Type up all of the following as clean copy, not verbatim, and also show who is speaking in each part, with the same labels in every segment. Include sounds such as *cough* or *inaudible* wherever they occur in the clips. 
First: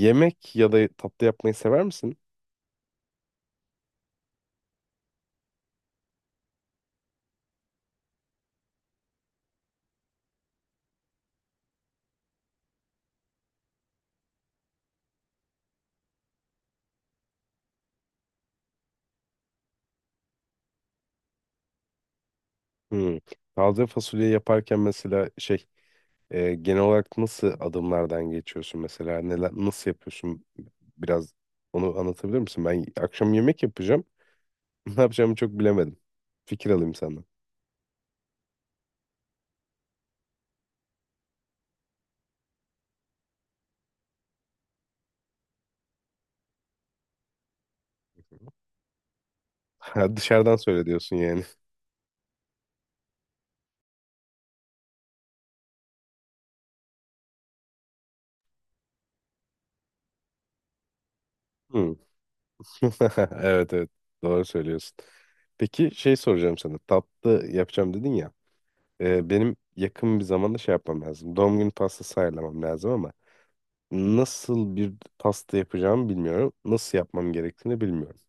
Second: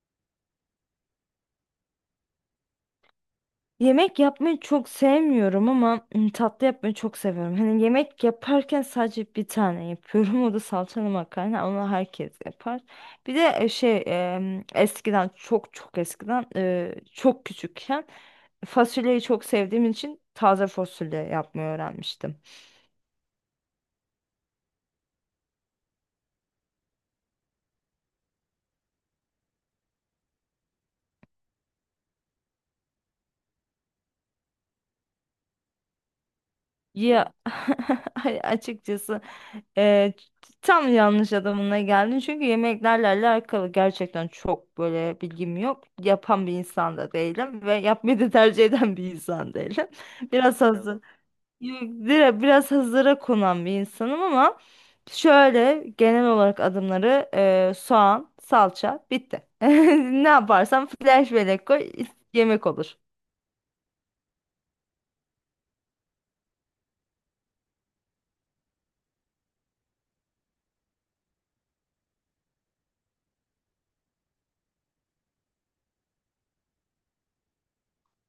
Speaker 1: Yemek ya da tatlı yapmayı sever misin?
Speaker 2: Yemek yapmayı çok sevmiyorum ama tatlı yapmayı çok seviyorum. Hani yemek yaparken sadece bir tane yapıyorum. *laughs* O da salçalı makarna. Onu herkes yapar. Bir de eskiden, çok çok eskiden, çok küçükken fasulyeyi çok sevdiğim için taze fasulye yapmayı öğrenmiştim.
Speaker 1: Hmm. Taze fasulye yaparken mesela şey genel olarak nasıl adımlardan geçiyorsun, mesela neler nasıl yapıyorsun biraz onu anlatabilir misin? Ben akşam yemek yapacağım. *laughs* Ne yapacağımı çok bilemedim. Fikir alayım senden.
Speaker 2: Ya, *laughs* açıkçası e, tam yanlış adamına geldin, çünkü yemeklerle alakalı gerçekten çok böyle bilgim yok. Yapan bir insan da değilim ve yapmayı da tercih
Speaker 1: *laughs*
Speaker 2: eden bir insan değilim.
Speaker 1: Ha,
Speaker 2: *laughs*
Speaker 1: dışarıdan
Speaker 2: Biraz
Speaker 1: söyle
Speaker 2: hazır,
Speaker 1: diyorsun yani.
Speaker 2: Yok, biraz hazıra konan bir insanım ama şöyle genel olarak adımları soğan, salça bitti. *laughs* Ne yaparsam flash bellek koy,
Speaker 1: Hmm.
Speaker 2: yemek
Speaker 1: *laughs*
Speaker 2: olur.
Speaker 1: Evet evet, doğru söylüyorsun. Peki şey soracağım sana. Tatlı yapacağım dedin ya. Benim yakın bir zamanda şey yapmam lazım. Doğum günü pastası ayarlamam lazım ama nasıl bir pasta yapacağımı bilmiyorum. Nasıl yapmam gerektiğini bilmiyorum.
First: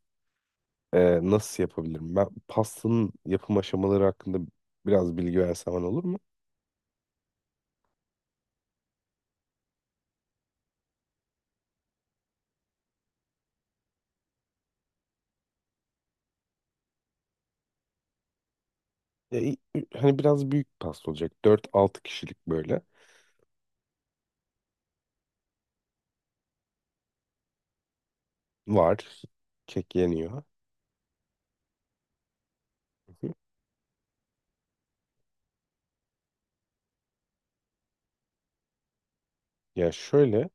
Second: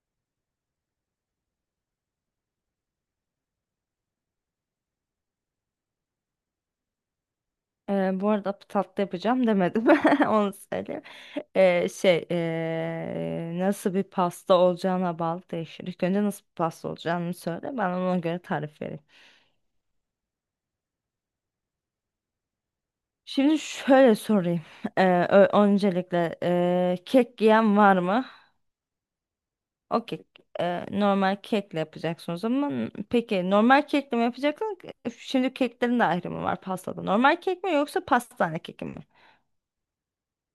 Speaker 1: Nasıl yapabilirim? Ben pastanın yapım aşamaları hakkında biraz bilgi versen bana olur mu?
Speaker 2: Bu arada tatlı yapacağım demedim. *laughs* Onu söyleyeyim. Nasıl bir pasta olacağına bağlı değişir. İlk önce nasıl bir pasta olacağını söyle. Ben ona göre tarif vereyim.
Speaker 1: Ya, i- Hani biraz büyük pasta olacak. Dört altı kişilik böyle.
Speaker 2: Şimdi şöyle sorayım. Öncelikle kek yiyen var mı?
Speaker 1: Var. Kek
Speaker 2: O kek
Speaker 1: yeniyor.
Speaker 2: normal kekle yapacaksınız, ama
Speaker 1: Hı hı.
Speaker 2: peki normal kekle mi yapacaksınız? Şimdi keklerin de ayrımı var pastada. Normal kek mi yoksa pastane keki mi?
Speaker 1: Ya şöyle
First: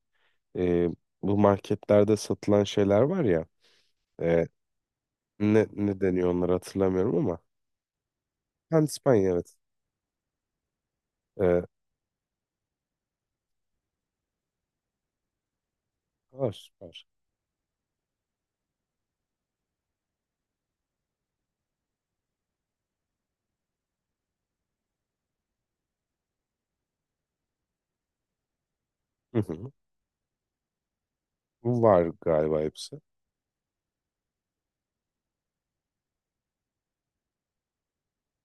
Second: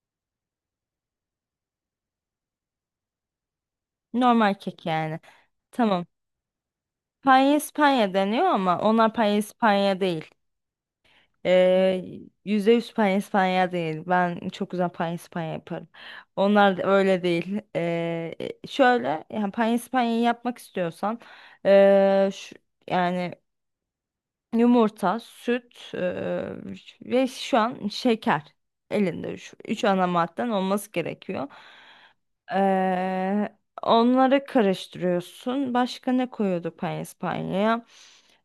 Speaker 1: e, bu marketlerde satılan şeyler var ya, e,
Speaker 2: Normal kek yani.
Speaker 1: ne
Speaker 2: Tamam.
Speaker 1: deniyor onları hatırlamıyorum ama
Speaker 2: Panyespanya deniyor ama onlar
Speaker 1: pandispanya, evet.
Speaker 2: Panyespanya değil.
Speaker 1: E,
Speaker 2: Ee, %100 Panyespanya değil. Ben çok güzel Panyespanya yaparım.
Speaker 1: var,
Speaker 2: Onlar da
Speaker 1: süper.
Speaker 2: öyle değil. Şöyle, yani Panyespanya'yı yapmak istiyorsan, ee, şu- yani yumurta, süt, ve şu an şeker elinde.
Speaker 1: Hı
Speaker 2: Şu,
Speaker 1: hı.
Speaker 2: üç ana madden olması gerekiyor.
Speaker 1: Bu var galiba hepsi.
Speaker 2: Ee, onları karıştırıyorsun. Başka ne koyuyorduk panispanyaya?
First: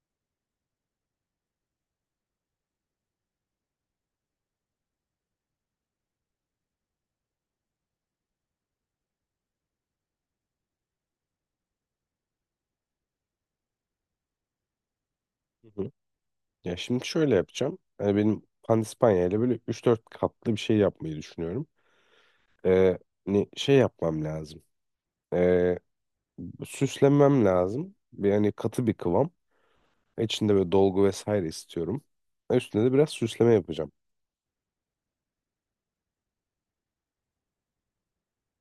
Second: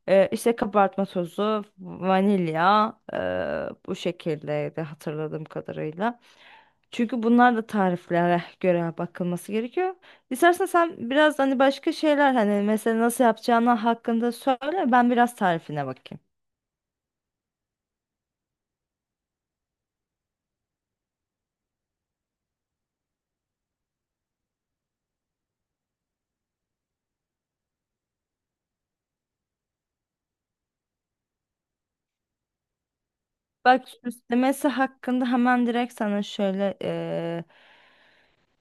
Speaker 2: İşte kabartma tozu, vanilya, bu şekildeydi hatırladığım kadarıyla. Çünkü bunlar da tariflere göre bakılması gerekiyor. İstersen sen biraz hani başka şeyler, hani mesela nasıl yapacağını hakkında söyle, ben biraz
Speaker 1: Hı
Speaker 2: tarifine
Speaker 1: hı.
Speaker 2: bakayım.
Speaker 1: Ya şimdi şöyle yapacağım. Yani benim pandispanya ile böyle üç dört katlı bir şey yapmayı düşünüyorum. E, Hani şey yapmam lazım. E, Süslemem lazım. Yani katı bir kıvam. İçinde böyle dolgu vesaire istiyorum. Üstüne de biraz süsleme
Speaker 2: Bak,
Speaker 1: yapacağım.
Speaker 2: süslemesi hakkında hemen direkt sana şöyle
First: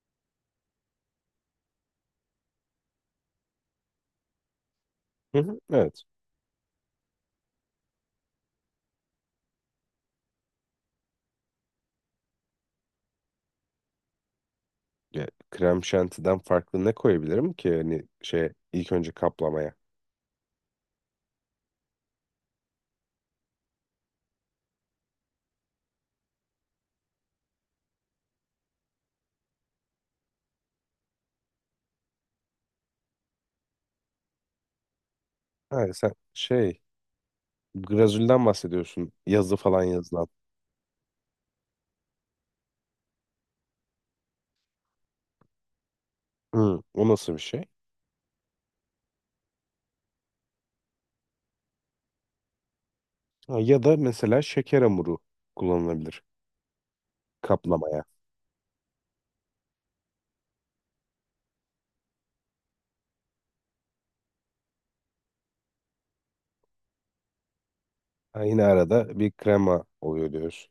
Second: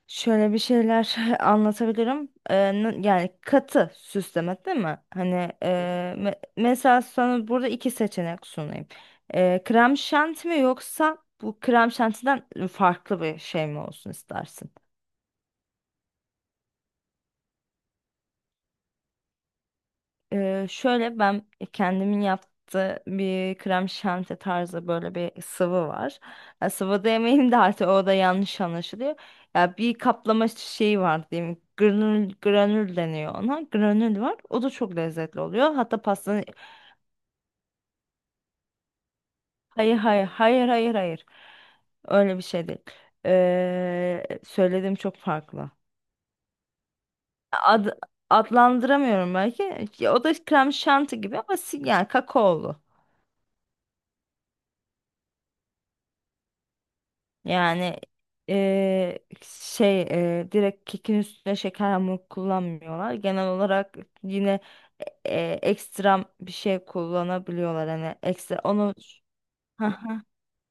Speaker 2: Şöyle bir şeyler *laughs* anlatabilirim. Yani katı süsleme değil mi? Hani,
Speaker 1: Hı hı,
Speaker 2: e,
Speaker 1: evet.
Speaker 2: mesela sana burada iki seçenek sunayım. Krem şanti mi yoksa bu krem şantiden farklı bir şey mi olsun istersin?
Speaker 1: Ya, krem şantiden farklı ne koyabilirim ki hani şey ilk önce kaplamaya?
Speaker 2: Şöyle, ben kendimin yaptığı bir krem şanti tarzı böyle bir sıvı var. Ya, sıvı demeyeyim de artık, o da yanlış anlaşılıyor. Ya bir kaplama şeyi var diyeyim. Granül deniyor ona. Granül var. O da çok lezzetli oluyor.
Speaker 1: Ha,
Speaker 2: Hatta
Speaker 1: sen
Speaker 2: pastanın
Speaker 1: şey glazülden bahsediyorsun, yazı falan
Speaker 2: Hayır, hayır,
Speaker 1: yazılan.
Speaker 2: hayır, hayır, hayır. Öyle bir şey değil. Söylediğim çok farklı.
Speaker 1: Hı, o nasıl bir şey?
Speaker 2: Ad, adlandıramıyorum belki. Ya, o da krem şanti gibi ama yani kakaolu.
Speaker 1: Ha, ya da mesela şeker hamuru kullanılabilir
Speaker 2: Yani
Speaker 1: kaplamaya.
Speaker 2: eee, direkt kekin üstüne şeker hamur kullanmıyorlar. Genel olarak yine ekstra bir şey kullanabiliyorlar. Hani
Speaker 1: Ha,
Speaker 2: ekstra
Speaker 1: yine
Speaker 2: onu.
Speaker 1: arada bir krema
Speaker 2: Haha.
Speaker 1: oluyor diyoruz.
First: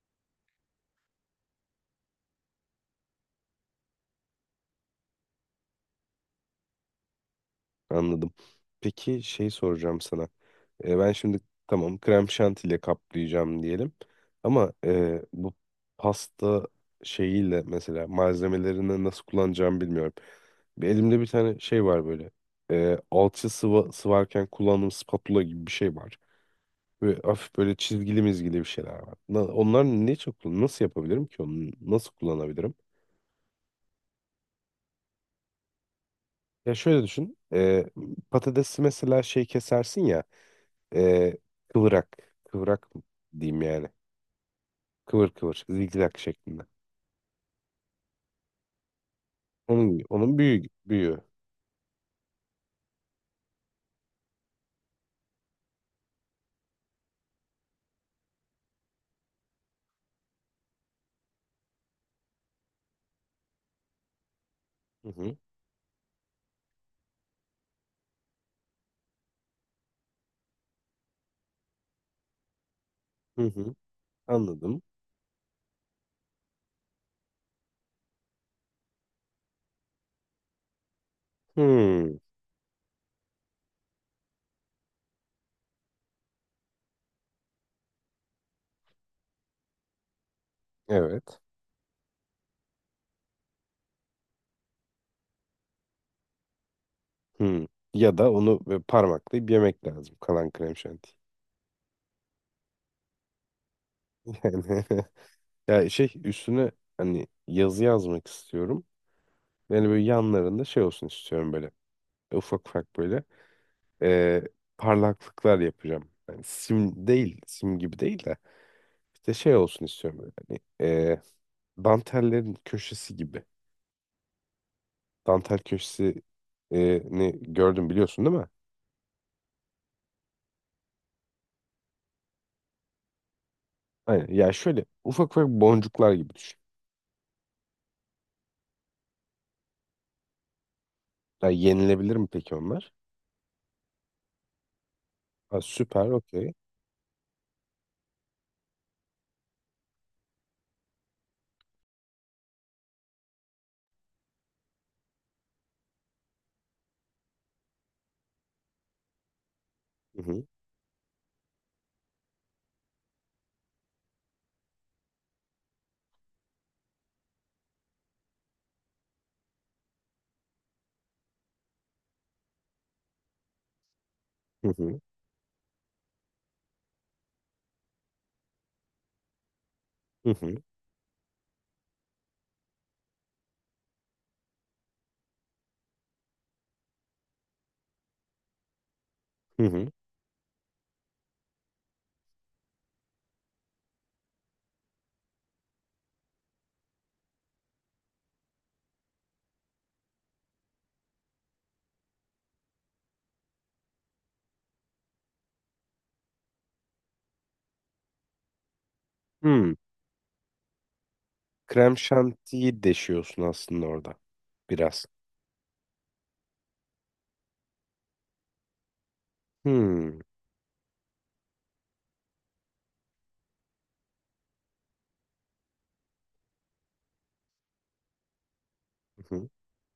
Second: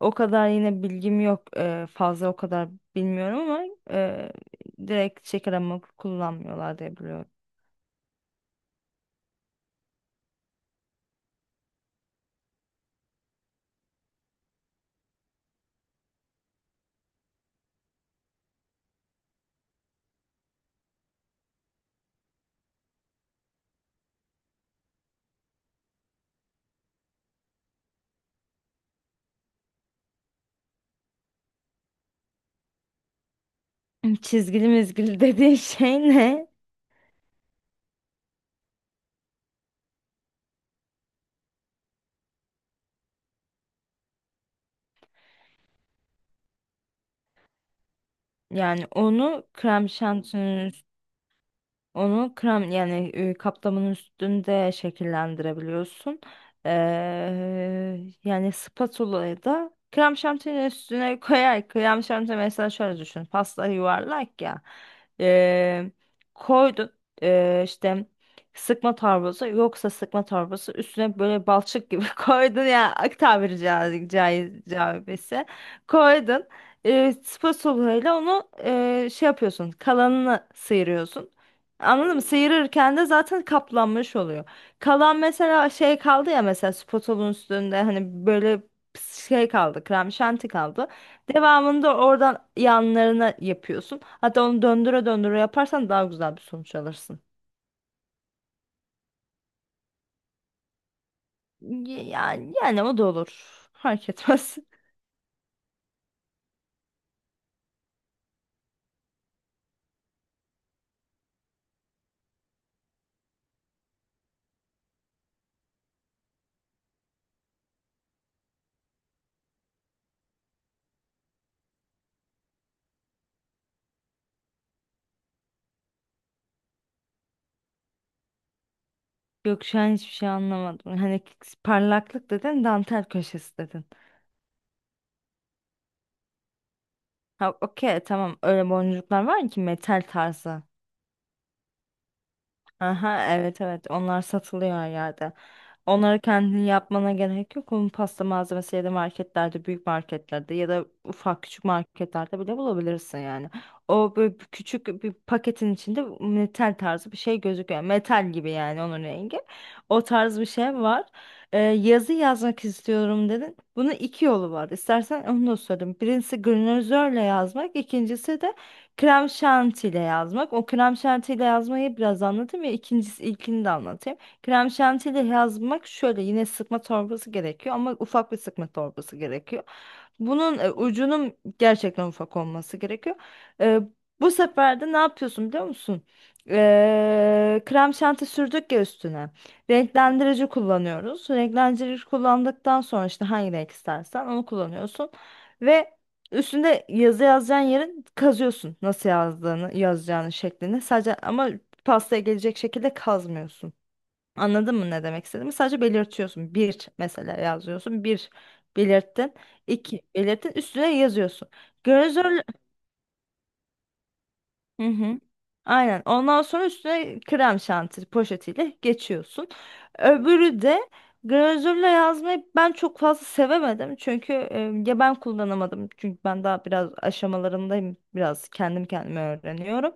Speaker 2: O kadar yine bilgim yok. Fazla o kadar bilmiyorum ama eee, direkt şeker hamur kullanmıyorlar diye biliyorum.
Speaker 1: Anladım. Peki şey soracağım sana. Ben şimdi, tamam, krem şantiyle kaplayacağım diyelim. Ama bu pasta şeyiyle mesela malzemelerini nasıl kullanacağımı bilmiyorum. Bir elimde bir tane şey var böyle. Alçı sıva, sıvarken kullandığım spatula gibi bir şey var. Ve hafif böyle çizgili mizgili bir şeyler var. Onlar ne, çok nasıl yapabilirim ki onu, nasıl kullanabilirim?
Speaker 2: Çizgili mizgili *laughs* dediğin şey ne?
Speaker 1: Ya şöyle düşün. Patatesi mesela şey kesersin ya, e, kıvrak. Kıvrak diyeyim yani. Kıvır kıvır. Zigzag şeklinde.
Speaker 2: Yani onu krem
Speaker 1: Onun gibi. Onun büyüğü.
Speaker 2: şantinin
Speaker 1: Büyüğü.
Speaker 2: Onu krem, yani kaplamın üstünde şekillendirebiliyorsun. Ee, yani spatula'yı da krem şantinin üstüne *laughs* koyar. Krem şanti, mesela şöyle düşün. Pasta yuvarlak ya.
Speaker 1: Hı hı.
Speaker 2: Ee, koydun, işte sıkma torbası, yoksa sıkma torbası üstüne böyle balçık gibi *laughs* koydun ya, ak,
Speaker 1: Hı
Speaker 2: tabiri
Speaker 1: hı. Anladım.
Speaker 2: caizse, koydun. Spatula ile onu şey yapıyorsun, kalanını sıyırıyorsun. Anladın
Speaker 1: Hmm.
Speaker 2: mı? Sıyırırken de zaten kaplanmış oluyor. Kalan, mesela şey kaldı ya, mesela spotolun üstünde hani böyle şey kaldı, krem şanti kaldı.
Speaker 1: Evet.
Speaker 2: Devamında oradan yanlarına yapıyorsun. Hatta onu döndüre döndüre yaparsan daha güzel bir sonuç alırsın.
Speaker 1: Hmm. Ya da onu böyle parmaklayıp yemek lazım. Kalan krem şanti.
Speaker 2: Yani o da olur. Fark etmez.
Speaker 1: *laughs* Yani ya şey üstüne hani yazı yazmak istiyorum. Yani böyle yanlarında şey olsun istiyorum böyle. Ufak ufak böyle e, parlaklıklar yapacağım. Yani sim değil, sim gibi değil de işte şey olsun istiyorum böyle. Hani e, dantellerin köşesi gibi. Dantel köşesi ne gördüm biliyorsun değil mi?
Speaker 2: *laughs* Yok, şu an hiçbir şey anlamadım. Hani parlaklık dedin, dantel köşesi dedin.
Speaker 1: Aynen. Ya şöyle ufak ufak boncuklar gibi düşün.
Speaker 2: Ha, okey, tamam, öyle boncuklar var ki metal tarzı.
Speaker 1: Ya yenilebilir mi peki onlar?
Speaker 2: Aha, evet evet, onlar satılıyor her yerde.
Speaker 1: Ha, süper,
Speaker 2: Onları
Speaker 1: okey.
Speaker 2: kendin yapmana gerek yok. Onun pasta malzemesi ya da marketlerde, büyük marketlerde ya da ufak küçük marketlerde bile bulabilirsin yani. O böyle bir küçük bir paketin içinde metal tarzı bir şey gözüküyor. Metal gibi, yani onun rengi. O
Speaker 1: Hı
Speaker 2: tarz
Speaker 1: hı,
Speaker 2: bir şey var. Yazı yazmak istiyorum dedin. Bunun iki yolu var. İstersen onu da söyleyeyim. Birincisi granözörle yazmak, ikincisi de krem şantiyle yazmak. O krem şantiyle yazmayı biraz anlatayım, ya ikincisi, ilkini de anlatayım.
Speaker 1: hı
Speaker 2: Krem
Speaker 1: hı,
Speaker 2: şantiyle yazmak şöyle: yine sıkma torbası gerekiyor ama ufak bir sıkma torbası gerekiyor.
Speaker 1: hı
Speaker 2: Bunun
Speaker 1: hı,
Speaker 2: ucunun gerçekten ufak olması gerekiyor. E, bu sefer de ne yapıyorsun biliyor musun? Krem şanti sürdük ya üstüne.
Speaker 1: hı hı.
Speaker 2: Renklendirici kullanıyoruz. Renklendirici kullandıktan sonra işte hangi renk istersen onu kullanıyorsun. Ve üstünde yazı yazacağın yerin kazıyorsun, nasıl yazdığını, yazacağını şeklini. Sadece, ama pastaya gelecek şekilde kazmıyorsun. Anladın mı ne demek istediğimi? Sadece belirtiyorsun. Bir mesela yazıyorsun. Bir belirttin.
Speaker 1: Hmm.
Speaker 2: İki belirttin. Üstüne yazıyorsun.
Speaker 1: Krem
Speaker 2: Glazör.
Speaker 1: şantiyi deşiyorsun aslında orada.
Speaker 2: Hı
Speaker 1: Biraz.
Speaker 2: hı. Aynen. Ondan sonra üstüne krem şanti poşetiyle geçiyorsun.
Speaker 1: Hmm.
Speaker 2: Öbürü de, glazürle yazmayı ben çok fazla sevemedim. Çünkü, ya ben kullanamadım. Çünkü ben daha biraz aşamalarındayım. Biraz kendim kendime
Speaker 1: Hı hı,
Speaker 2: öğreniyorum.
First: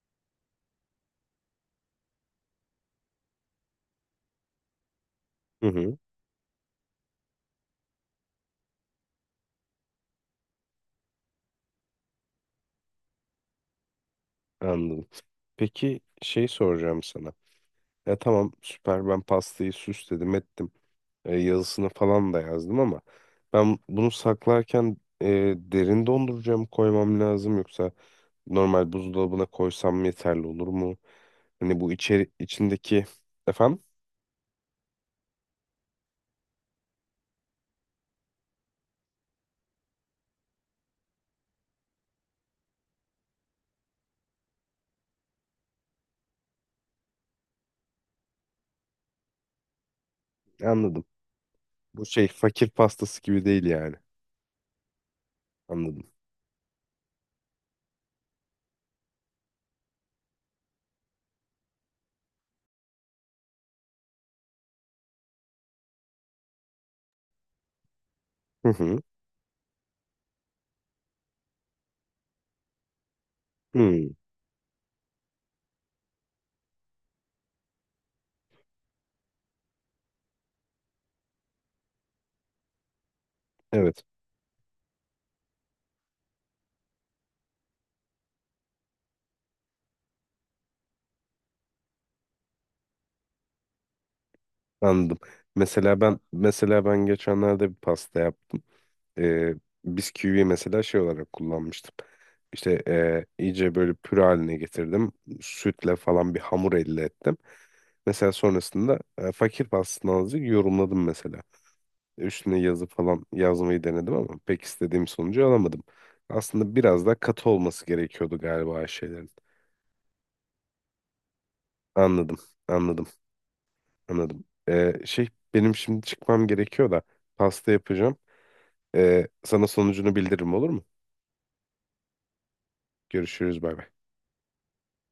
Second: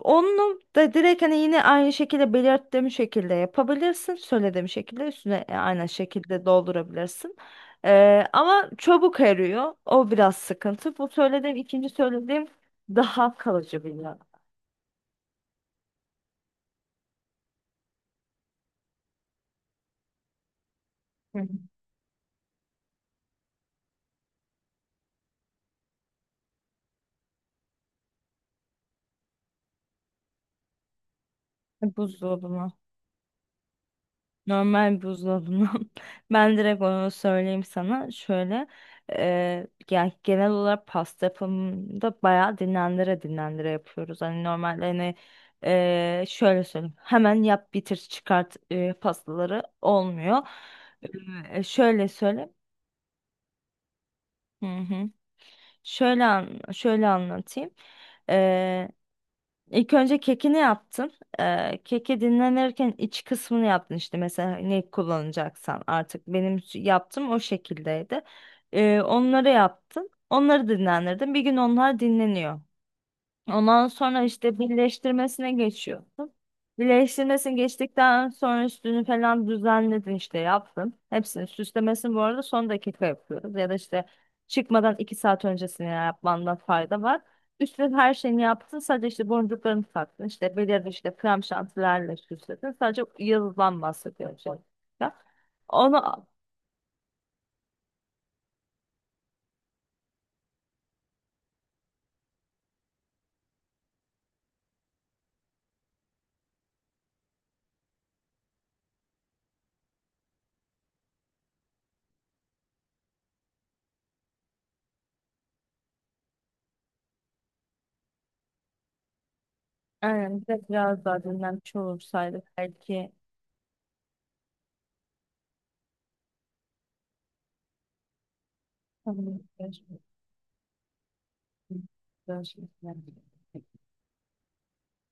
Speaker 2: Onu da direkt, hani yine aynı şekilde, belirttiğim şekilde yapabilirsin. Söylediğim şekilde üstüne
Speaker 1: hı
Speaker 2: aynı
Speaker 1: hı.
Speaker 2: şekilde doldurabilirsin. Ama çabuk eriyor. O biraz sıkıntı. Bu söylediğim, ikinci söylediğim, daha kalıcı bir yağ.
Speaker 1: Anladım. Peki şey soracağım sana. Ya tamam, süper, ben pastayı süsledim ettim.
Speaker 2: Hı hı.
Speaker 1: Yazısını falan da yazdım ama ben bunu saklarken derin dondurucuya mı koymam lazım yoksa normal buzdolabına koysam yeterli olur mu? Hani bu içeri
Speaker 2: Buzdolabına.
Speaker 1: içindeki efendim
Speaker 2: Normal buzdolabından. *laughs* Ben direkt onu söyleyeyim sana. Şöyle, yani genel olarak pasta yapımında bayağı dinlendire dinlendire yapıyoruz. Hani normalde, hani şöyle söyleyeyim: hemen yap bitir çıkart pastaları olmuyor.
Speaker 1: anladım. Bu
Speaker 2: Şöyle
Speaker 1: şey
Speaker 2: söyle.
Speaker 1: fakir pastası gibi değil yani.
Speaker 2: Hı hı.
Speaker 1: Anladım.
Speaker 2: Şöyle anlatayım. İlk önce kekini yaptın. Keki dinlenirken iç kısmını yaptın, işte mesela ne kullanacaksan artık, benim yaptığım o şekildeydi.
Speaker 1: Hı hı.
Speaker 2: Onları yaptın. Onları dinlendirdin. Bir gün onlar dinleniyor. Ondan
Speaker 1: Hı.
Speaker 2: sonra işte birleştirmesine geçiyorsun. Birleştirmesini geçtikten sonra üstünü falan düzenledin, işte yaptın. Hepsini, süslemesini bu arada son dakika yapıyoruz. Ya da
Speaker 1: Evet,
Speaker 2: işte çıkmadan 2 saat öncesine yapmanda fayda var. Üstüne her şeyini yaptın. Sadece işte boncuklarını taktın. İşte belirli, işte krem şantilerle süsledin. Sadece yıldızdan bahsediyorum şu anda.
Speaker 1: anladım. Mesela ben,
Speaker 2: Onu
Speaker 1: mesela ben geçenlerde bir pasta yaptım. e, Biz kiwiyi mesela şey olarak kullanmıştım. İşte iyice böyle püre haline getirdim. Sütle falan bir hamur elde ettim. Mesela sonrasında fakir pastası azıcık yorumladım mesela. Üstüne yazı falan yazmayı denedim ama pek istediğim sonucu alamadım. Aslında biraz daha katı olması gerekiyordu galiba şeylerin.
Speaker 2: Yani bir de biraz daha dinlenmiş
Speaker 1: Anladım,
Speaker 2: olursaydık
Speaker 1: anladım,
Speaker 2: belki.
Speaker 1: anladım. Şey benim şimdi çıkmam gerekiyor da pasta yapacağım.
Speaker 2: Tamam.
Speaker 1: Sana sonucunu bildiririm olur mu?
Speaker 2: Görüşmek üzere.
Speaker 1: Görüşürüz, bay bay.